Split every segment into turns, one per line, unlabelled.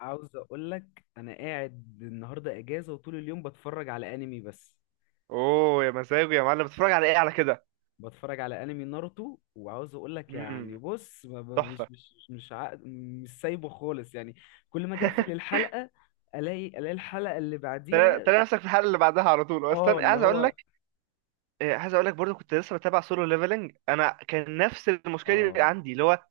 عاوز اقول لك انا قاعد النهارده اجازه وطول اليوم بتفرج على انمي بس.
اوه يا مزاجه يا معلم، بتتفرج على ايه على كده؟
بتفرج على انمي ناروتو وعاوز اقول لك يعني
امم.
بص
تحفه.
مش مش سايبه خالص يعني. كل ما اجي اقفل الحلقه الاقي الحلقه اللي
تلاقي
بعديها.
تلاقي نفسك في الحلقه اللي بعدها على طول
اه
اصلا
اللي
عايز اقول
هو.
لك. عايز اقول لك برضو كنت لسه بتابع سولو ليفلنج. انا كان نفس المشكله دي
اه
عندي، اللي هو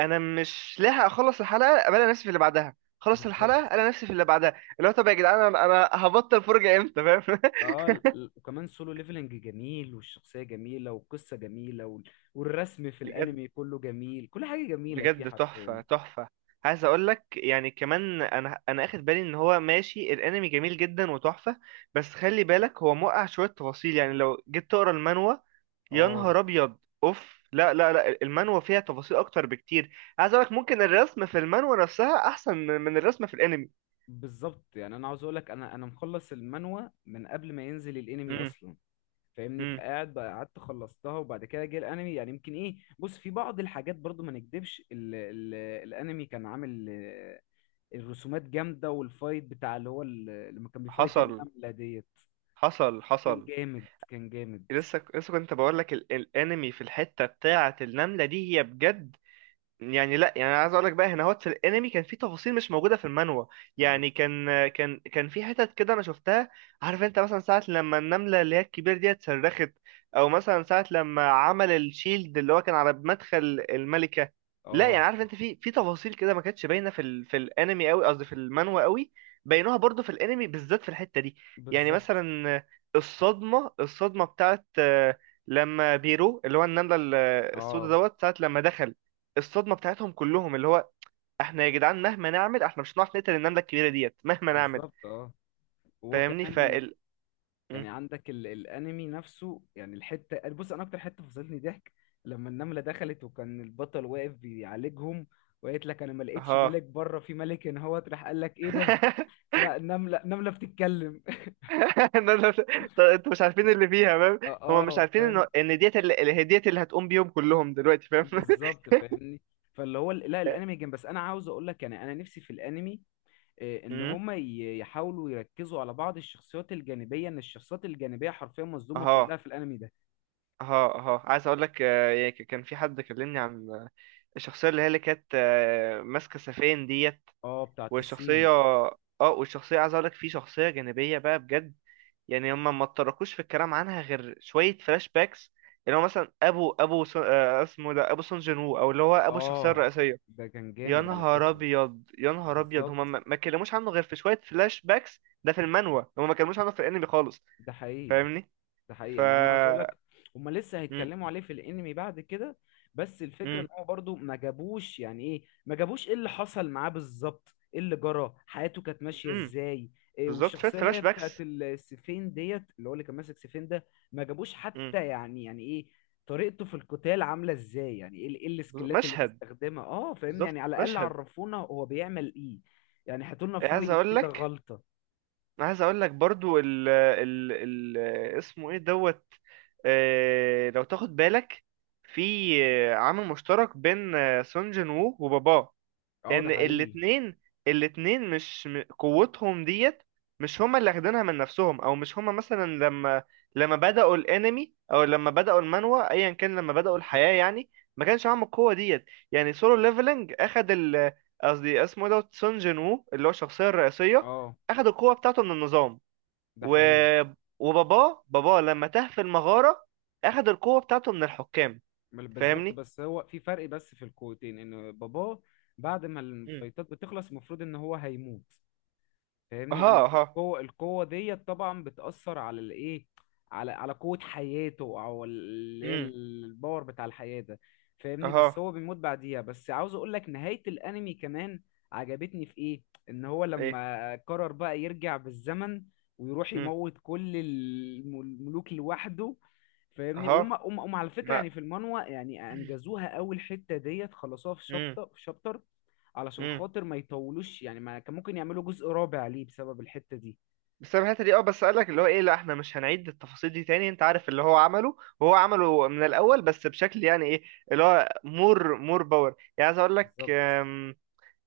انا مش لاحق اخلص الحلقه الاقي نفسي في اللي بعدها، خلص الحلقه
بالظبط.
الاقي نفسي في اللي بعدها، اللي هو طب يا جدعان انا هبطل فرجه امتى، فاهم؟
اه وكمان سولو ليفلنج جميل والشخصيه جميله والقصه جميله والرسم في
بجد،
الانمي كله جميل، كل حاجه جميله فيه
بجد،
حرفيا.
تحفة، تحفة. عايز اقول لك يعني كمان انا اخد بالي ان هو ماشي الانمي جميل جدا وتحفة. بس خلي بالك هو موقع شوية تفاصيل، يعني لو جيت تقرا المانوا يا
اه
نهار ابيض، اوف لا لا لا، المانوا فيها تفاصيل اكتر بكتير. عايز اقول لك ممكن الرسم في المانوا نفسها احسن من الرسم في الانمي.
بالظبط. يعني انا عاوز اقول لك انا مخلص المانوا من قبل ما ينزل الانمي
امم.
اصلا. فاهمني؟
امم.
فقاعد بقى، قعدت خلصتها وبعد كده جه الانمي. يعني يمكن ايه، بص في بعض الحاجات برضو ما نكدبش، ال ال الانمي كان عامل الرسومات جامده، والفايت بتاع اللي هو لما كان بيفايت
حصل،
النمله ديت
حصل،
كان
حصل.
جامد، كان جامد.
لسه لسه كنت بقول لك الانمي في الحتة بتاعة النملة دي هي بجد. يعني لا، يعني أنا عايز اقول لك بقى هنا هوت في الانمي كان في تفاصيل مش موجوده في المانوا.
بالظبط.
يعني كان في حتت كده انا شفتها. عارف انت مثلا ساعه لما النمله اللي هي الكبيره دي اتصرخت، او مثلا ساعه لما عمل الشيلد اللي هو كان على مدخل الملكه. لا يعني،
اه
عارف انت في تفاصيل كده ما كانتش باينه في الانمي قوي، قصدي في المانوا قوي. بينوها برضو في الانمي بالذات في الحته دي. يعني
بالظبط.
مثلا الصدمه الصدمه بتاعت لما بيرو اللي هو النمله السوداء
اه
دوت ساعه لما دخل، الصدمه بتاعتهم كلهم، اللي هو احنا يا جدعان مهما نعمل احنا مش هنعرف نقتل النمله الكبيره ديت مهما نعمل.
بالظبط. اه وهو
فاهمني
كمان
م.
يعني عندك الانمي نفسه، يعني الحته، بص انا اكتر حته فصلتني ضحك لما النمله دخلت وكان البطل واقف بيعالجهم وقالت لك انا ما لقيتش
اها.
ملك بره، في ملك هنا، هو راح قال لك ايه ده؟ لا النمله، النمله بتتكلم.
لا، لا، لا. طب انتوا مش عارفين اللي فيها، فاهم؟
اه
هما مش
اه
عارفين ان
فاهم.
ان ديت هي ديت اللي هتقوم بيهم كلهم دلوقتي، فاهم؟
بالظبط فاهمني. فاللي هو لا الانمي جامد، بس انا عاوز اقول لك يعني انا نفسي في الانمي ان
امم.
هما يحاولوا يركزوا على بعض الشخصيات الجانبيه، ان الشخصيات الجانبيه حرفيا مظلومه
اها.
كلها في الانمي ده.
اها. اها. عايز اقول لك، يعني كان في حد كلمني عن، الشخصيه اللي هي اللي كانت، ماسكه سفين ديت.
اه بتاعت
والشخصيه،
الصين.
اه والشخصيه، عايز اقول لك في شخصيه جانبيه بقى بجد. يعني هم ما اتطرقوش في الكلام عنها غير شويه فلاش باكس، اللي هو مثلا ابو ابو سون، اسمه ده ابو سون جين وو، او اللي هو ابو الشخصيه
اه
الرئيسيه.
ده كان
يا
جامد على
نهار
فكرة.
ابيض، يا نهار ابيض، هم
بالظبط.
ما اتكلموش عنه غير في شويه فلاش باكس ده في المانوا، هم ما اتكلموش عنه في الانمي خالص.
ده حقيقي.
فاهمني
ده حقيقي،
ف
يعني انا عايز اقول لك هما لسه
مم.
هيتكلموا عليه في الانمي بعد كده، بس الفكره ان
مم.
هو برضو ما جابوش يعني ايه، ما جابوش ايه اللي حصل معاه بالظبط، ايه اللي جرى، حياته كانت ماشيه
مم.
ازاي. إيه
بالظبط، شويه
والشخصيه اللي
فلاش
هي بتاعت
باكس.
السيفين ديت، اللي هو اللي كان ماسك سيفين ده، ما جابوش
مم.
حتى يعني، يعني ايه طريقته في القتال عامله ازاي، يعني ايه إيه السكيلات اللي
مشهد،
بيستخدمها؟ اه فاهمني،
بالظبط
يعني على الاقل
مشهد.
عرفونا هو بيعمل ايه. يعني هاتولنا
عايز
فايت
اقول
كده،
لك
غلطه.
انا عايز اقول لك برضو ال اسمه ايه دوت، لو تاخد بالك في عامل مشترك بين، سون جين وو وباباه،
اه ده
ان
حقيقي.
الاتنين، مش قوتهم ديت، مش هما اللي اخدينها من نفسهم، او مش هما مثلا لما بدأوا الانمي او لما بدأوا المانوا ايا كان، لما بدأوا
بالظبط.
الحياة يعني ما كانش معاهم القوة ديت. يعني سولو ليفلنج اخد قصدي اسمه إيه دوت سون جين وو اللي هو الشخصية الرئيسية
اه
اخد القوة بتاعته من النظام.
ده
و
حقيقي.
وباباه، باباه لما تاه في المغارة اخد القوة بتاعته من الحكام.
بالظبط،
فاهمني؟
بس هو في فرق بس في القوتين، ان باباه بعد ما
امم.
الفايتات بتخلص المفروض ان هو هيموت. فاهمني؟
اها.
ان
اها.
القوه، ديت طبعا بتاثر على الايه، على قوه حياته، او اللي هي
امم.
الباور بتاع الحياه ده. فاهمني؟ بس
اها.
هو بيموت بعديها. بس عاوز اقول لك نهايه الانمي كمان عجبتني في ايه، ان هو
ايه.
لما قرر بقى يرجع بالزمن ويروح يموت كل الملوك لوحده. فاهمني؟
اه.
وهم هم هم على فكره،
ما.
يعني في المانوا يعني انجزوها، اول حته ديت خلصوها في
امم.
شابتر، في شابتر، علشان
امم.
خاطر ما يطولوش يعني. ما كان ممكن يعملوا جزء رابع ليه بسبب الحتة دي.
بسبب الحته دي، اه، بس قال لك اللي هو ايه، لا احنا مش هنعيد التفاصيل دي تاني، انت عارف اللي هو عمله، وهو عمله من الاول بس بشكل يعني ايه، اللي هو مور باور، يعني عايز اقول لك،
بالظبط.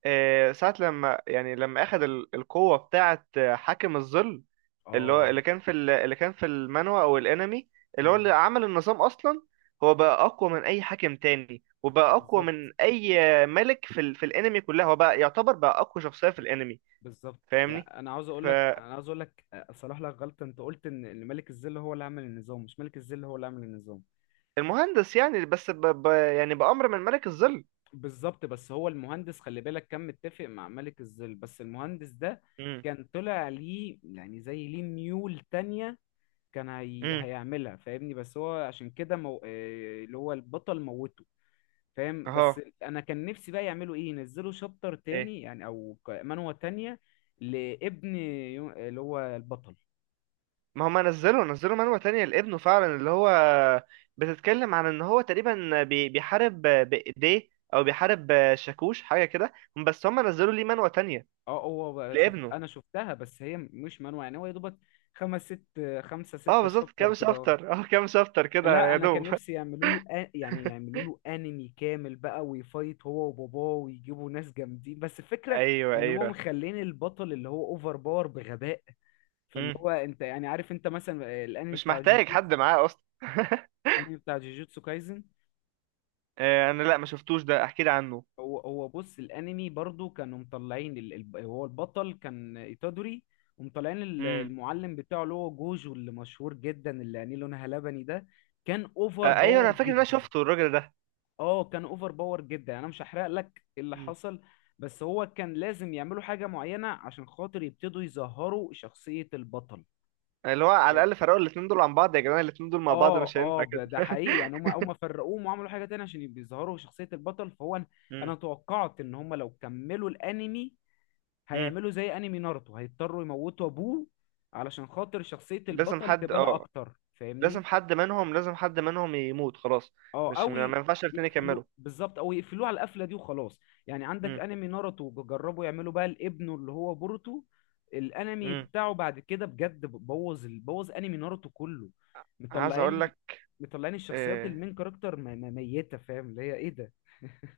ساعه لما يعني لما اخذ القوه بتاعه، حاكم الظل، اللي هو
اه
اللي كان في المانوا او الانمي، اللي هو اللي
مم.
عمل النظام اصلا. هو بقى اقوى من اي حاكم تاني، وبقى اقوى
بالظبط.
من اي ملك في الانمي كلها، هو بقى يعتبر بقى اقوى شخصيه في الانمي.
بالظبط
فاهمني؟
يعني انا عاوز اقول لك، صلاح لك غلطة، انت قلت ان إن ملك الظل هو اللي عمل النظام، مش ملك الظل هو اللي عمل النظام،
فالمهندس يعني، بس يعني بأمر من ملك الظل.
بالظبط، بس هو المهندس خلي بالك كان متفق مع ملك الظل، بس المهندس ده
امم.
كان طلع ليه يعني زي ليه ميول تانية كان
امم.
هيعملها. فاهمني؟ بس هو عشان كده اللي هو البطل موته. فاهم؟
اهو.
بس انا كان نفسي بقى يعملوا ايه، ينزلوا شابتر
ايه.
تاني يعني، او منوة تانية لابن اللي هو البطل.
ما هم نزلوا نزلوا منوة تانية لابنه فعلا، اللي هو بتتكلم عن ان هو تقريبا بيحارب بإيديه، او بيحارب شاكوش حاجة كده، بس هم نزلوا ليه منوة تانية
اه هو بقى، شفت
لابنه.
انا شفتها، بس هي مش منوة، يعني هو يا دوبك خمس ست خمسة
اه،
ستة
بالظبط،
شابتر
كام
كده اهو.
شابتر اه كام شابتر كده
لا
يا
انا كان
دوب.
نفسي يعملوا له يعني يعملوا له انمي كامل بقى، ويفايت هو وباباه، ويجيبوا ناس جامدين، بس الفكرة
ايوه،
ان هم
ايوه.
مخلين البطل اللي هو اوفر باور بغباء. فاللي
امم.
هو انت يعني عارف انت مثلا الانمي
مش
بتاع
محتاج
جوجوتسو،
حد معاه اصلا.
الانمي بتاع جوجوتسو كايزن.
انا لا ما شفتوش ده، احكي لي عنه.
هو بص الانمي برضو كانوا مطلعين هو البطل كان ايتادوري، ومطلعين
امم.
المعلم بتاعه اللي هو جوجو اللي مشهور جدا اللي عينيه لونها لبني ده كان اوفر
ايوه،
باور
انا فاكر ان انا
جدا.
شفته الراجل ده.
اه كان اوفر باور جدا، يعني انا مش هحرق لك اللي
مم.
حصل، بس هو كان لازم يعملوا حاجة معينة عشان خاطر يبتدوا يظهروا شخصية البطل.
اللي هو على الاقل فرقوا الاتنين دول عن بعض، يا جدعان الاتنين دول مع بعض
اه
مش
اه
هينفع كده.
ده حقيقي، يعني هم فرقوهم وعملوا حاجة تانية عشان يبقوا يظهروا شخصية البطل. فهو أنا
مم.
توقعت ان هم لو كملوا الانمي
مم.
هيعملوا زي انمي ناruتو، هيضطروا يموتوا ابوه علشان خاطر شخصية
لازم
البطل
حد،
تبان اكتر. فاهمني؟
لازم حد منهم يموت خلاص،
اه
مش
او
ما ما ينفعش الاتنين
يقفلوه
يكملوا.
بالظبط، او يقفلوه على القفلة دي وخلاص. يعني عندك
مم.
انمي ناروتو بيجربوا يعملوا بقى لابنه اللي هو بوروتو، الانمي
مم.
بتاعه بعد كده بجد بوظ بوظ انمي ناروتو كله.
عايز اقول
مطلعين،
لك
مطلعين الشخصيات
آه،
المين كاركتر ميتة. فاهم اللي هي ايه ده؟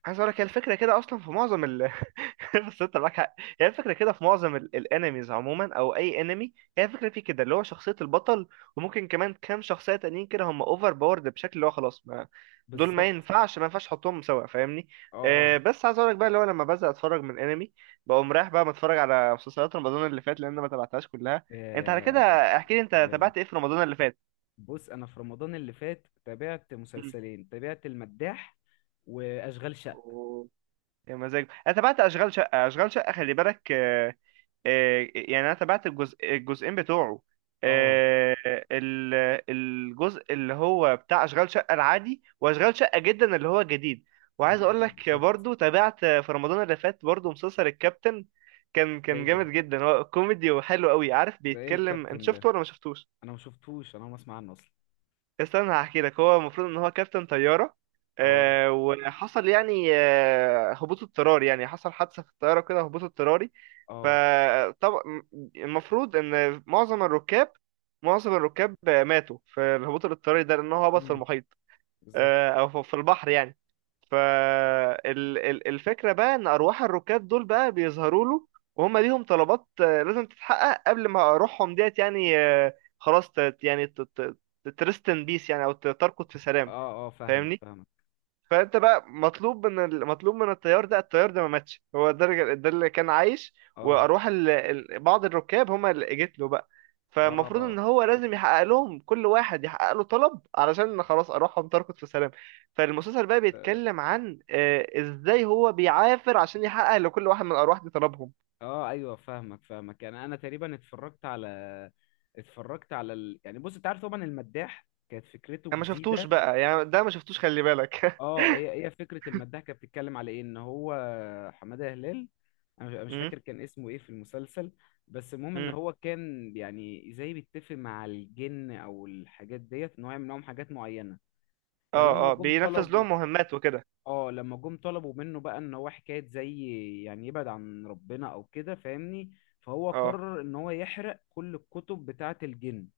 عايز اقول لك هي الفكره كده اصلا في معظم بس انت معاك حق، هي الفكره كده في معظم الانميز عموما، او اي انمي هي الفكره فيه كده، اللي هو شخصيه البطل وممكن كمان كام شخصيه تانيين كده هم اوفر باورد بشكل اللي هو خلاص، ما دول
بالظبط.
ما ينفعش تحطهم سوا، فاهمني؟
اه اه.
بس عايز اقول لك بقى، اللي هو لما بزهق اتفرج من انمي بقوم رايح بقى متفرج على مسلسلات رمضان اللي فات، لان أنا ما تابعتهاش كلها. انت على كده
آه،
احكي لي، انت
جمال.
تابعت ايه في رمضان اللي فات؟
بص انا في رمضان اللي فات تابعت
مم.
مسلسلين، تابعت المداح واشغال شقه.
أوه. يا مزاج، انا تابعت اشغال شقه، اشغال شقه خلي بالك، يعني انا تابعت الجزء، الجزئين بتوعه،
اه
آه، ال- الجزء اللي هو بتاع اشغال شقه العادي، واشغال شقه جدا اللي هو جديد. وعايز اقول
الجديد
لك
بالظبط.
برضو، تابعت في رمضان اللي فات برضو مسلسل الكابتن. كان
ده ايه
كان جامد
ده؟
جدا، هو كوميدي وحلو قوي. عارف
ده ايه
بيتكلم، انت
الكابتن
شفته
ده؟
ولا ما شفتوش؟
انا ما شفتوش، انا ما اسمع عنه اصلا.
استنى هحكي لك. هو المفروض ان هو كابتن طياره،
اه
وحصل يعني هبوط اضطراري، يعني حصل حادثه في الطياره كده، هبوط اضطراري.
اه.
فطبعا المفروض ان معظم الركاب، ماتوا في الهبوط الاضطراري ده لان هو هبط في
امم.
المحيط،
بالظبط.
او في البحر يعني. فالفكرة بقى ان ارواح الركاب دول بقى بيظهروا له، وهم ليهم طلبات لازم تتحقق قبل ما روحهم ديت يعني خلاص يعني ترست ان بيس يعني، او ترقد في سلام.
اه اه فاهمك،
فاهمني؟
فاهمك.
فانت بقى مطلوب مطلوب من الطيار ده، الطيار ده ما ماتش، هو ده ده اللي كان عايش،
اه
واروح بعض الركاب هما اللي جت له بقى.
اه
فالمفروض ان
اه
هو لازم يحقق لهم، كل واحد يحقق له طلب علشان خلاص اروحهم تركض في سلام. فالمسلسل بقى بيتكلم عن ازاي هو بيعافر عشان يحقق لكل واحد من الارواح دي طلبهم.
ايوه فاهمك، فاهمك. يعني انا تقريبا اتفرجت على، اتفرجت على يعني بص انت عارف طبعا المداح كانت فكرته
انا ما
جديده.
شفتوش بقى يعني ده، ما شفتوش خلي بالك.
اه هي فكره المداح كانت بتتكلم على ايه، ان هو حماده هلال، مش، أنا مش
امم.
فاكر كان اسمه ايه في المسلسل، بس المهم ان
امم.
هو كان يعني زي بيتفق مع الجن او الحاجات ديت ان هو يعمل لهم حاجات معينه.
اه.
فلما
اه.
جم
بينفذ
طلبوا،
لهم مهمات وكده.
اه لما جم طلبوا منه بقى ان هو حكايه زي يعني يبعد عن ربنا او كده، فاهمني؟ فهو
اه،
قرر ان هو يحرق كل الكتب بتاعه الجن.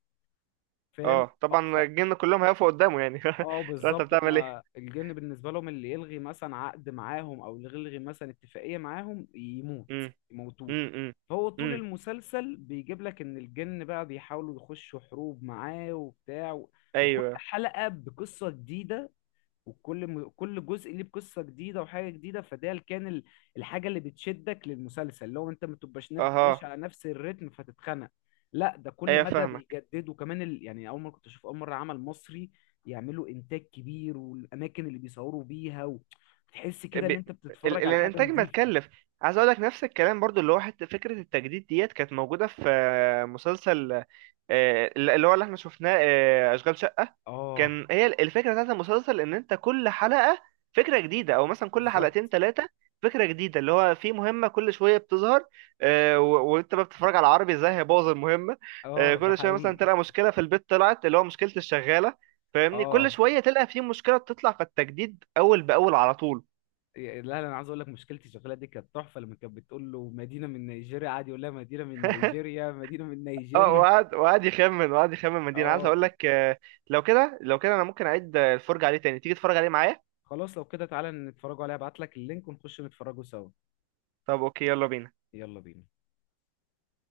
فاهم؟
اه، طبعا الجن كلهم هيقفوا قدامه يعني.
اه
لو انت
بالظبط،
بتعمل
هما
ايه.
الجن بالنسبة لهم اللي يلغي مثلا عقد معاهم او اللي يلغي مثلا اتفاقية معاهم يموت،
امم.
يموتوه.
امم. امم.
فهو طول
أمم.
المسلسل بيجيب لك ان الجن بقى بيحاولوا يخشوا حروب معاه وبتاع وكل
ايوه.
حلقة بقصة جديدة، كل جزء ليه بقصه جديده وحاجه جديده. فده اللي كان الحاجه اللي بتشدك للمسلسل، لو انت ما تبقاش ماشي
اها.
على نفس الريتم فتتخنق. لا ده كل
ايوه
مدى
فاهمك.
بيجدد، وكمان يعني اول مره كنت اشوف اول مره عمل مصري يعملوا انتاج كبير، والاماكن اللي بيصوروا بيها تحس كده
ب...
ان
ال...
انت بتتفرج على حاجه
الانتاج ما
نظيفه.
تكلف. عايز اقول لك نفس الكلام برضو، اللي هو حتى فكره التجديد ديت كانت موجوده في مسلسل، اللي هو اللي احنا شفناه، اشغال شقه.
اه
كان هي الفكره بتاعت المسلسل ان انت كل حلقه فكره جديده، او مثلا كل
بالظبط.
حلقتين ثلاثه فكره جديده، اللي هو في مهمه كل شويه بتظهر، وانت بقى بتتفرج على عربي ازاي هيبوظ المهمه.
اه ده
كل شويه مثلا
حقيقي.
تلقى مشكله في البيت، طلعت اللي هو مشكله الشغاله. فاهمني، كل
اه
شويه تلقى في مشكله بتطلع، فالتجديد اول باول على طول.
لا لا انا عايز اقول لك مشكلتي الشغاله دي كانت تحفه، لما كانت بتقول له مدينه من نيجيريا قعد يقول لها مدينه من نيجيريا، مدينه من
اه،
نيجيريا.
وقعد، يخمن، وقعد يخمن مدينة. عايز
اه
اقول لك لو كده لو كده انا ممكن اعيد الفرجة عليه تاني، تيجي تتفرج عليه معايا.
خلاص لو كده تعالى نتفرجوا عليها، ابعت لك اللينك ونخش نتفرجوا سوا.
طب اوكي، يلا بينا.
يلا بينا.